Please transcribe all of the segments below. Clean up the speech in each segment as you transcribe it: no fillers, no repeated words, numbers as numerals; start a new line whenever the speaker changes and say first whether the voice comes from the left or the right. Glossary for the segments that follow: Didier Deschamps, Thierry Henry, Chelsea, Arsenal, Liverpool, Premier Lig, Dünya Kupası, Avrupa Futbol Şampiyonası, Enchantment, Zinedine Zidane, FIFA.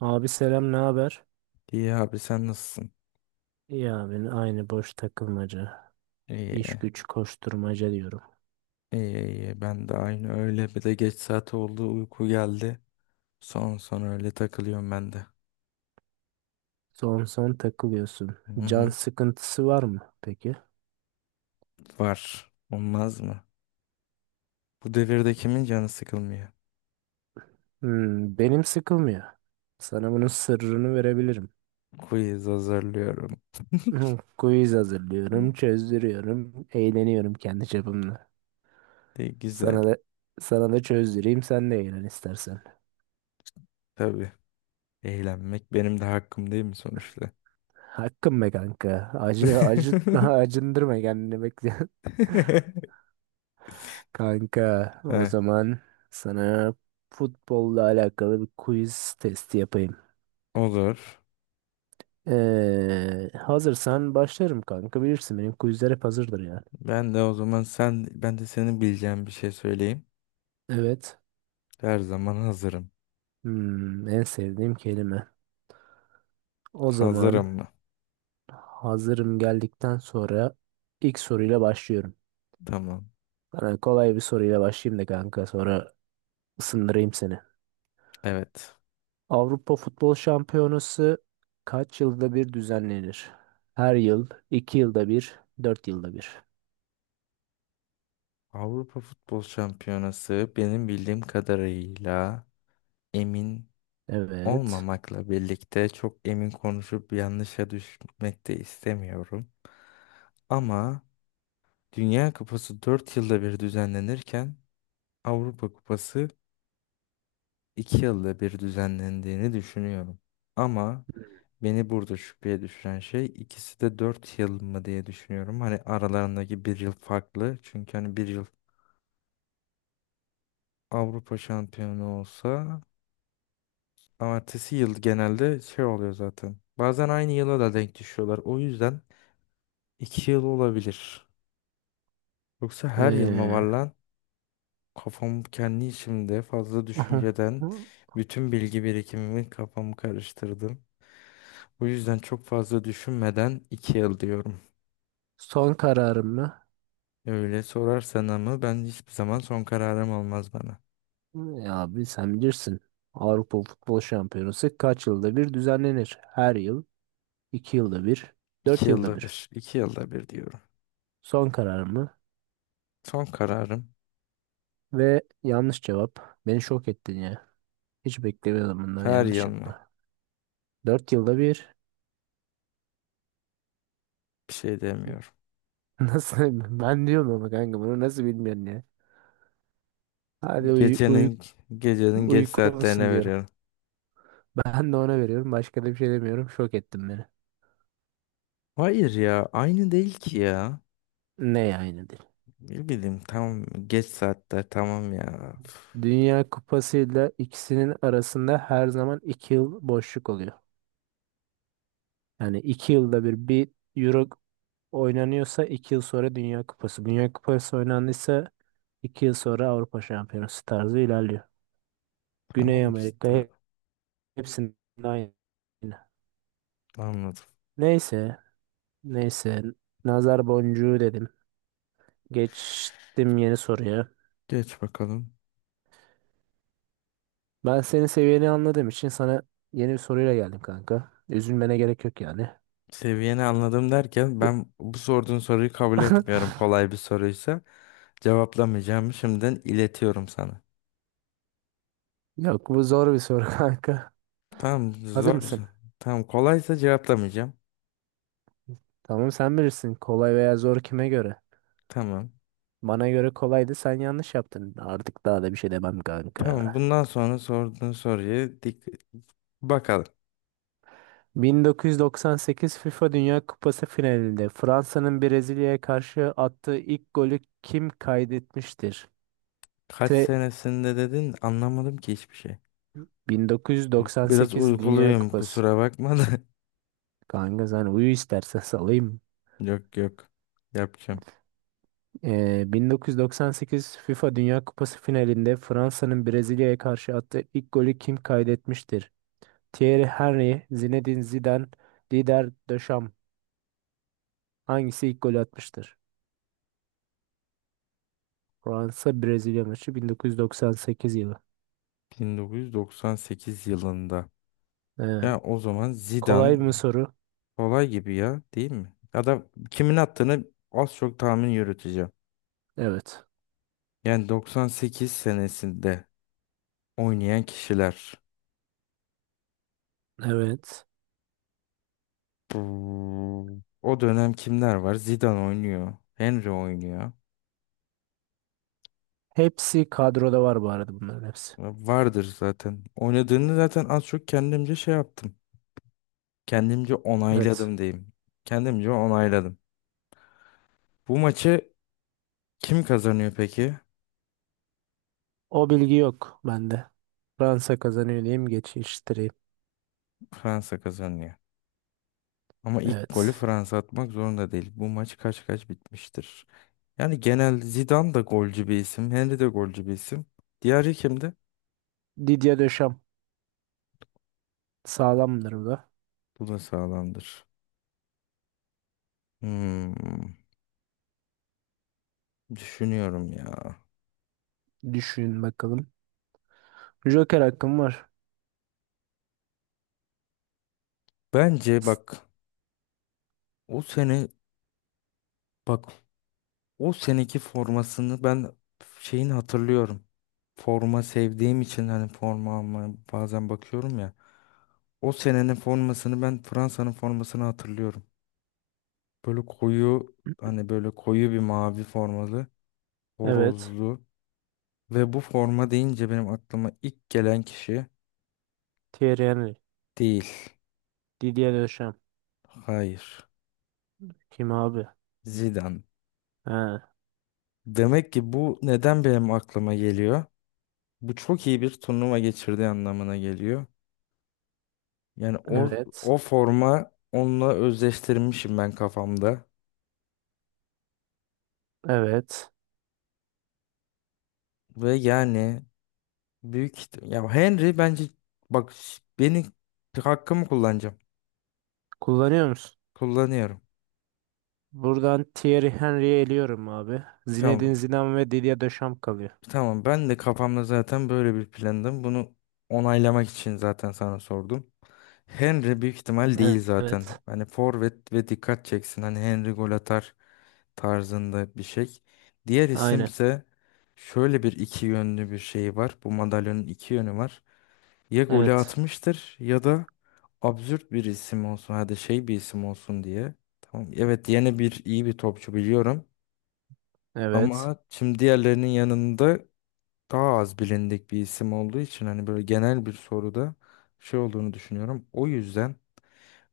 right: Abi selam ne haber?
left: İyi abi sen nasılsın?
right: İyi abi aynı boş takılmaca.
left: İyi.
right: İş güç koşturmaca diyorum.
left: İyi iyi ben de aynı öyle bir de geç saat oldu uyku geldi. Son son öyle takılıyorum ben de.
right: Son son takılıyorsun.
left: Hı
right: Can
left: hı.
right: sıkıntısı var mı peki?
left: Var. Olmaz mı? Bu devirde kimin canı sıkılmıyor?
right: Hmm, benim sıkılmıyor. Sana bunun sırrını verebilirim.
left: Quiz hazırlıyorum.
right: Hmm, Quiz hazırlıyorum, çözdürüyorum, eğleniyorum kendi çapımla.
left: De güzel.
right: Sana da sana da çözdüreyim sen de eğlen istersen.
left: Tabii. Eğlenmek benim de hakkım değil mi sonuçta?
right: Hakkım be kanka. Acı acı acındırma kendini bekle. Kanka, o
left: Heh,
right: zaman sana futbolla alakalı bir quiz testi yapayım.
left: olur.
right: Hazırsan başlarım kanka. Bilirsin benim quizler hep hazırdır yani.
left: Ben de o zaman ben de senin bileceğin bir şey söyleyeyim.
right: Evet.
left: Her zaman hazırım.
right: Hmm, en sevdiğim kelime. O
left: Hazırım
right: zaman
left: mı?
right: hazırım geldikten sonra ilk soruyla başlıyorum.
left: Tamam.
right: Sana kolay bir soruyla başlayayım da kanka sonra ısındırayım seni.
left: Evet.
right: Avrupa Futbol Şampiyonası kaç yılda bir düzenlenir? Her yıl, iki yılda bir, dört yılda bir.
left: Avrupa Futbol Şampiyonası benim bildiğim kadarıyla emin
right: Evet.
left: olmamakla birlikte çok emin konuşup yanlışa düşmek de istemiyorum. Ama Dünya Kupası 4 yılda bir düzenlenirken Avrupa Kupası 2 yılda bir düzenlendiğini düşünüyorum. Ama beni burada şüpheye düşüren şey ikisi de 4 yıl mı diye düşünüyorum. Hani aralarındaki bir yıl farklı. Çünkü hani bir yıl Avrupa şampiyonu olsa ama ertesi yıl genelde şey oluyor zaten. Bazen aynı yıla da denk düşüyorlar. O yüzden 2 yıl olabilir. Yoksa her yıl mı var
right: Ee,
left: lan? Kafam kendi içimde fazla
right: aha.
left: düşünceden bütün bilgi birikimimi kafamı karıştırdım. Bu yüzden çok fazla düşünmeden 2 yıl diyorum.
right: Son kararım mı?
left: Öyle sorarsan ama ben hiçbir zaman son kararım olmaz bana.
right: Ya abi sen bilirsin. Avrupa Futbol Şampiyonası kaç yılda bir düzenlenir? Her yıl, iki yılda bir,
left: İki
right: dört yılda
left: yılda
right: bir.
left: bir, 2 yılda bir diyorum.
right: Son kararım mı?
left: Son kararım
right: Ve yanlış cevap. Beni şok ettin ya. Hiç beklemiyordum bundan
left: her
right: yanlış
left: yıl mı?
right: yapma. Dört yılda bir.
left: Bir şey demiyorum.
right: Nasıl? Ben diyorum ama kanka bunu nasıl bilmiyorsun ya? Hadi uy uy
left: Gecenin gecenin geç saatlerine
right: uykulusun diyorum.
left: veriyorum.
right: Ben de ona veriyorum. Başka da bir şey demiyorum. Şok ettin beni.
left: Hayır ya aynı değil ki ya.
right: Ne yani?
left: Ne bileyim tamam geç saatler tamam ya.
right: Dünya Kupası ile ikisinin arasında her zaman iki yıl boşluk oluyor. Yani iki yılda bir Euro oynanıyorsa iki yıl sonra Dünya Kupası. Dünya Kupası oynandıysa iki yıl sonra Avrupa Şampiyonası tarzı ilerliyor. Güney
left: Tamam
right: Amerika
left: işte
right: hepsinde aynı.
left: anladım.
right: Neyse, neyse. Nazar boncuğu dedim. Geçtim yeni soruya.
left: Geç bakalım.
right: Ben senin seviyeni anladığım için sana yeni bir soruyla geldim kanka. Üzülmene gerek yok yani.
left: Seviyeni anladım derken ben bu sorduğun soruyu kabul etmiyorum. Kolay bir soruysa cevaplamayacağımı şimdiden iletiyorum sana.
right: Yok bu zor bir soru kanka.
left: Tamam zor.
right: Hazır mısın?
left: Tamam. Tamam kolaysa cevaplamayacağım.
right: Tamam sen bilirsin. Kolay veya zor kime göre?
left: Tamam.
right: Bana göre kolaydı sen yanlış yaptın. Artık daha da bir şey demem
left: Tamam
right: kanka.
left: bundan sonra sorduğun soruyu dik bakalım.
right: 1998 FIFA Dünya Kupası finalinde Fransa'nın Brezilya'ya karşı attığı ilk golü kim kaydetmiştir?
left: Kaç
right: T
left: senesinde dedin anlamadım ki hiçbir şey. Yok, biraz
right: 1998 Dünya
left: uykuluyum
right: Kupası.
left: kusura bakma da.
right: Kanka sen uyu istersen salayım.
left: Yok yok. Yapacağım.
right: 1998 FIFA Dünya Kupası finalinde Fransa'nın Brezilya'ya karşı attığı ilk golü kim kaydetmiştir? Thierry Henry, Zinedine Zidane, Didier Deschamps. Hangisi ilk golü atmıştır? Fransa Brezilya maçı 1998 yılı.
left: 1998 yılında.
right: Ee,
left: Ya o zaman Zidane
right: kolay mı soru?
left: kolay gibi ya değil mi? Ya da kimin attığını az çok tahmin yürüteceğim.
right: Evet.
left: Yani 98 senesinde oynayan kişiler.
right: Evet.
left: O dönem kimler var? Zidane oynuyor. Henry oynuyor.
right: Hepsi kadroda var bu arada bunların hepsi.
left: Vardır zaten. Oynadığını zaten az çok kendimce şey yaptım. Kendimce
right: Evet.
left: onayladım diyeyim. Kendimce onayladım. Bu maçı kim kazanıyor peki?
right: O bilgi yok bende. Fransa kazanıyor diyeyim geçiştireyim.
left: Fransa kazanıyor. Ama ilk golü
right: Evet.
left: Fransa atmak zorunda değil. Bu maç kaç kaç bitmiştir. Yani genel Zidane da golcü bir isim. Henry de golcü bir isim. Diğeri kimdi?
right: Didier Deschamps sağlamdır bu da.
left: Bu da sağlamdır. Hmm, düşünüyorum ya.
right: Düşün bakalım. Joker hakkım var.
left: Bence
right: İs-
left: bak, o sene bak o seneki formasını ben şeyini hatırlıyorum. Forma sevdiğim için hani forma almaya bazen bakıyorum ya. O senenin formasını ben Fransa'nın formasını hatırlıyorum. Böyle koyu hani böyle koyu bir mavi formalı,
right: Evet.
left: horozlu ve bu forma deyince benim aklıma ilk gelen kişi
right: Thierry Henry.
left: değil.
right: Didier Deschamps.
left: Hayır.
right: Kim abi?
left: Zidane.
right: Ha,
left: Demek ki bu neden benim aklıma geliyor? Bu çok iyi bir turnuva geçirdiği anlamına geliyor. Yani o,
right: evet.
left: o forma onunla özdeştirmişim ben kafamda.
right: Evet.
left: Ve yani ya Henry bence bak, beni hakkımı kullanacağım.
right: Kullanıyor musun?
left: Kullanıyorum.
right: Buradan Thierry Henry'e eliyorum abi. Zinedine
left: Tamam.
right: Zidane ve Didier Deschamps kalıyor.
left: Tamam ben de kafamda zaten böyle bir plandım. Bunu onaylamak için zaten sana sordum. Henry büyük ihtimal değil zaten.
right: Evet.
left: Hani forvet ve dikkat çeksin. Hani Henry gol atar tarzında bir şey. Diğer
right: Aynen.
left: isimse şöyle bir iki yönlü bir şey var. Bu madalyonun iki yönü var. Ya golü
right: Evet.
left: atmıştır ya da absürt bir isim olsun. Hadi şey bir isim olsun diye. Tamam. Evet yeni bir iyi bir topçu biliyorum.
right: Evet.
left: Ama şimdi diğerlerinin yanında daha az bilindik bir isim olduğu için hani böyle genel bir soruda şey olduğunu düşünüyorum. O yüzden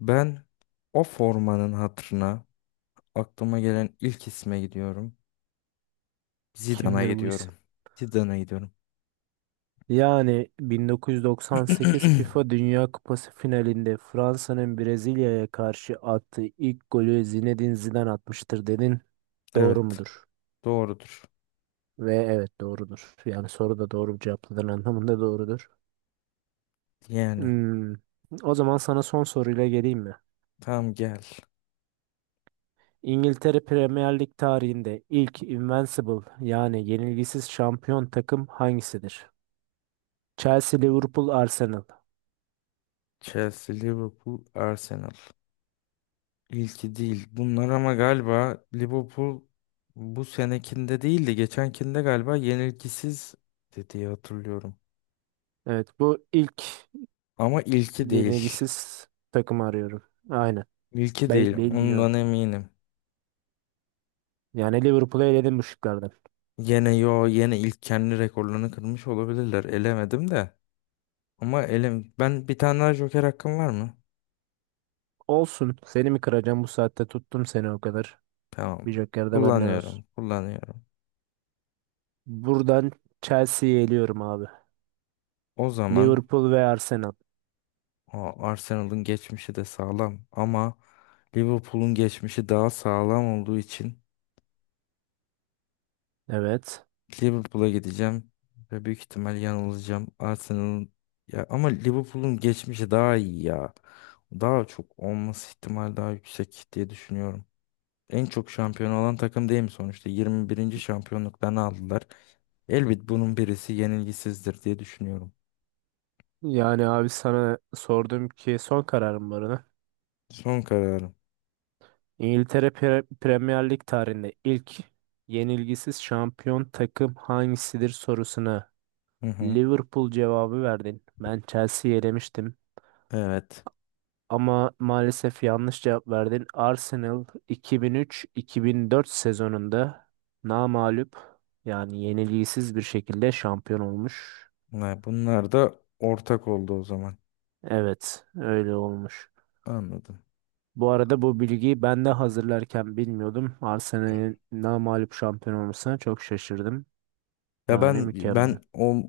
left: ben o formanın hatırına aklıma gelen ilk isme gidiyorum. Zidane'a
right: Kimdir bu
left: gidiyorum.
right: isim?
left: Zidane'a gidiyorum.
right: Yani 1998 FIFA Dünya Kupası finalinde Fransa'nın Brezilya'ya karşı attığı ilk golü Zinedine Zidane atmıştır dedin. Doğru
left: Evet,
right: mudur?
left: doğrudur.
right: Ve evet doğrudur. Yani soru da doğru cevapladığın anlamında doğrudur.
left: Yani
right: Hmm. O zaman sana son soruyla geleyim mi?
left: tam gel.
right: İngiltere Premier Lig tarihinde ilk Invincible yani yenilgisiz şampiyon takım hangisidir? Chelsea, Liverpool, Arsenal.
left: Chelsea, Liverpool, Arsenal. İlki değil. Bunlar ama galiba Liverpool bu senekinde değil de geçenkinde galiba yenilgisiz dediği hatırlıyorum.
right: Evet bu ilk
left: Ama ilki değil.
right: yenilgisiz takımı arıyorum. Aynen.
left: İlki değil. Ondan
right: Bilmiyorum.
left: eminim.
right: Yani Liverpool'u eledim bu şıklardan.
left: Yine ilk kendi rekorlarını kırmış olabilirler. Elemedim de. Ama ben bir tane daha Joker hakkım var mı?
right: Olsun. Seni mi kıracağım bu saatte tuttum seni o kadar.
left: Tamam.
right: Bir joker de benden olsun.
left: Kullanıyorum. Kullanıyorum.
right: Buradan Chelsea'yi eliyorum abi.
left: O zaman
right: Liverpool ve Arsenal.
left: o Arsenal'ın geçmişi de sağlam ama Liverpool'un geçmişi daha sağlam olduğu için
right: Evet.
left: Liverpool'a gideceğim ve büyük ihtimal yanılacağım. Arsenal'ın ya ama Liverpool'un geçmişi daha iyi ya. Daha çok olması ihtimal daha yüksek diye düşünüyorum. En çok şampiyon olan takım değil mi sonuçta? 21. şampiyonluklarını aldılar. Elbet bunun birisi yenilgisizdir diye düşünüyorum.
right: Yani abi sana sordum ki son kararım var ona.
left: Son kararım.
right: İngiltere Premier Lig tarihinde ilk yenilgisiz şampiyon takım hangisidir sorusuna
left: Hı hı.
right: Liverpool cevabı verdin. Ben Chelsea'yi elemiştim.
left: Evet.
right: Ama maalesef yanlış cevap verdin. Arsenal 2003-2004 sezonunda namağlup yani yenilgisiz bir şekilde şampiyon olmuş.
left: Bunlar da ortak oldu o zaman.
right: Evet, öyle olmuş.
left: Anladım.
right: Bu arada bu bilgiyi ben de hazırlarken bilmiyordum. Arsenal'in namağlup şampiyon olmasına çok şaşırdım.
left: Ya
right: Yani
left: ben
right: mükemmel.
left: ben o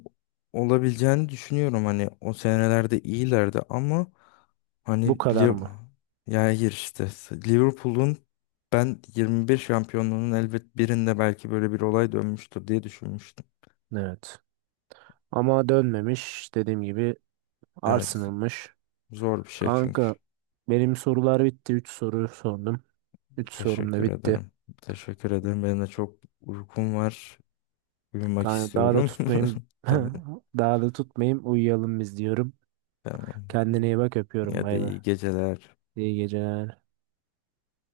left: olabileceğini düşünüyorum hani o senelerde iyilerdi ama hani
right: Bu kadar
left: Liv-
right: mı?
left: ya hayır işte Liverpool'un ben 21 şampiyonluğunun elbet birinde belki böyle bir olay dönmüştür diye düşünmüştüm.
right: Evet. Ama dönmemiş. Dediğim gibi
left: Evet
right: Arsenal'mış.
left: zor bir şey çünkü.
right: Kanka benim sorular bitti. 3 soru sordum. 3 sorum da
left: Teşekkür
right: bitti.
left: ederim. Teşekkür ederim. Benim de çok uykum var. Uyumak
right: Kanka daha da
left: istiyorum.
right: tutmayayım.
left: Tamam.
right: Daha da tutmayayım. Uyuyalım biz diyorum.
left: Tamam.
right: Kendine iyi bak öpüyorum.
left: Ya da
right: Bay bay.
left: iyi geceler.
right: İyi geceler.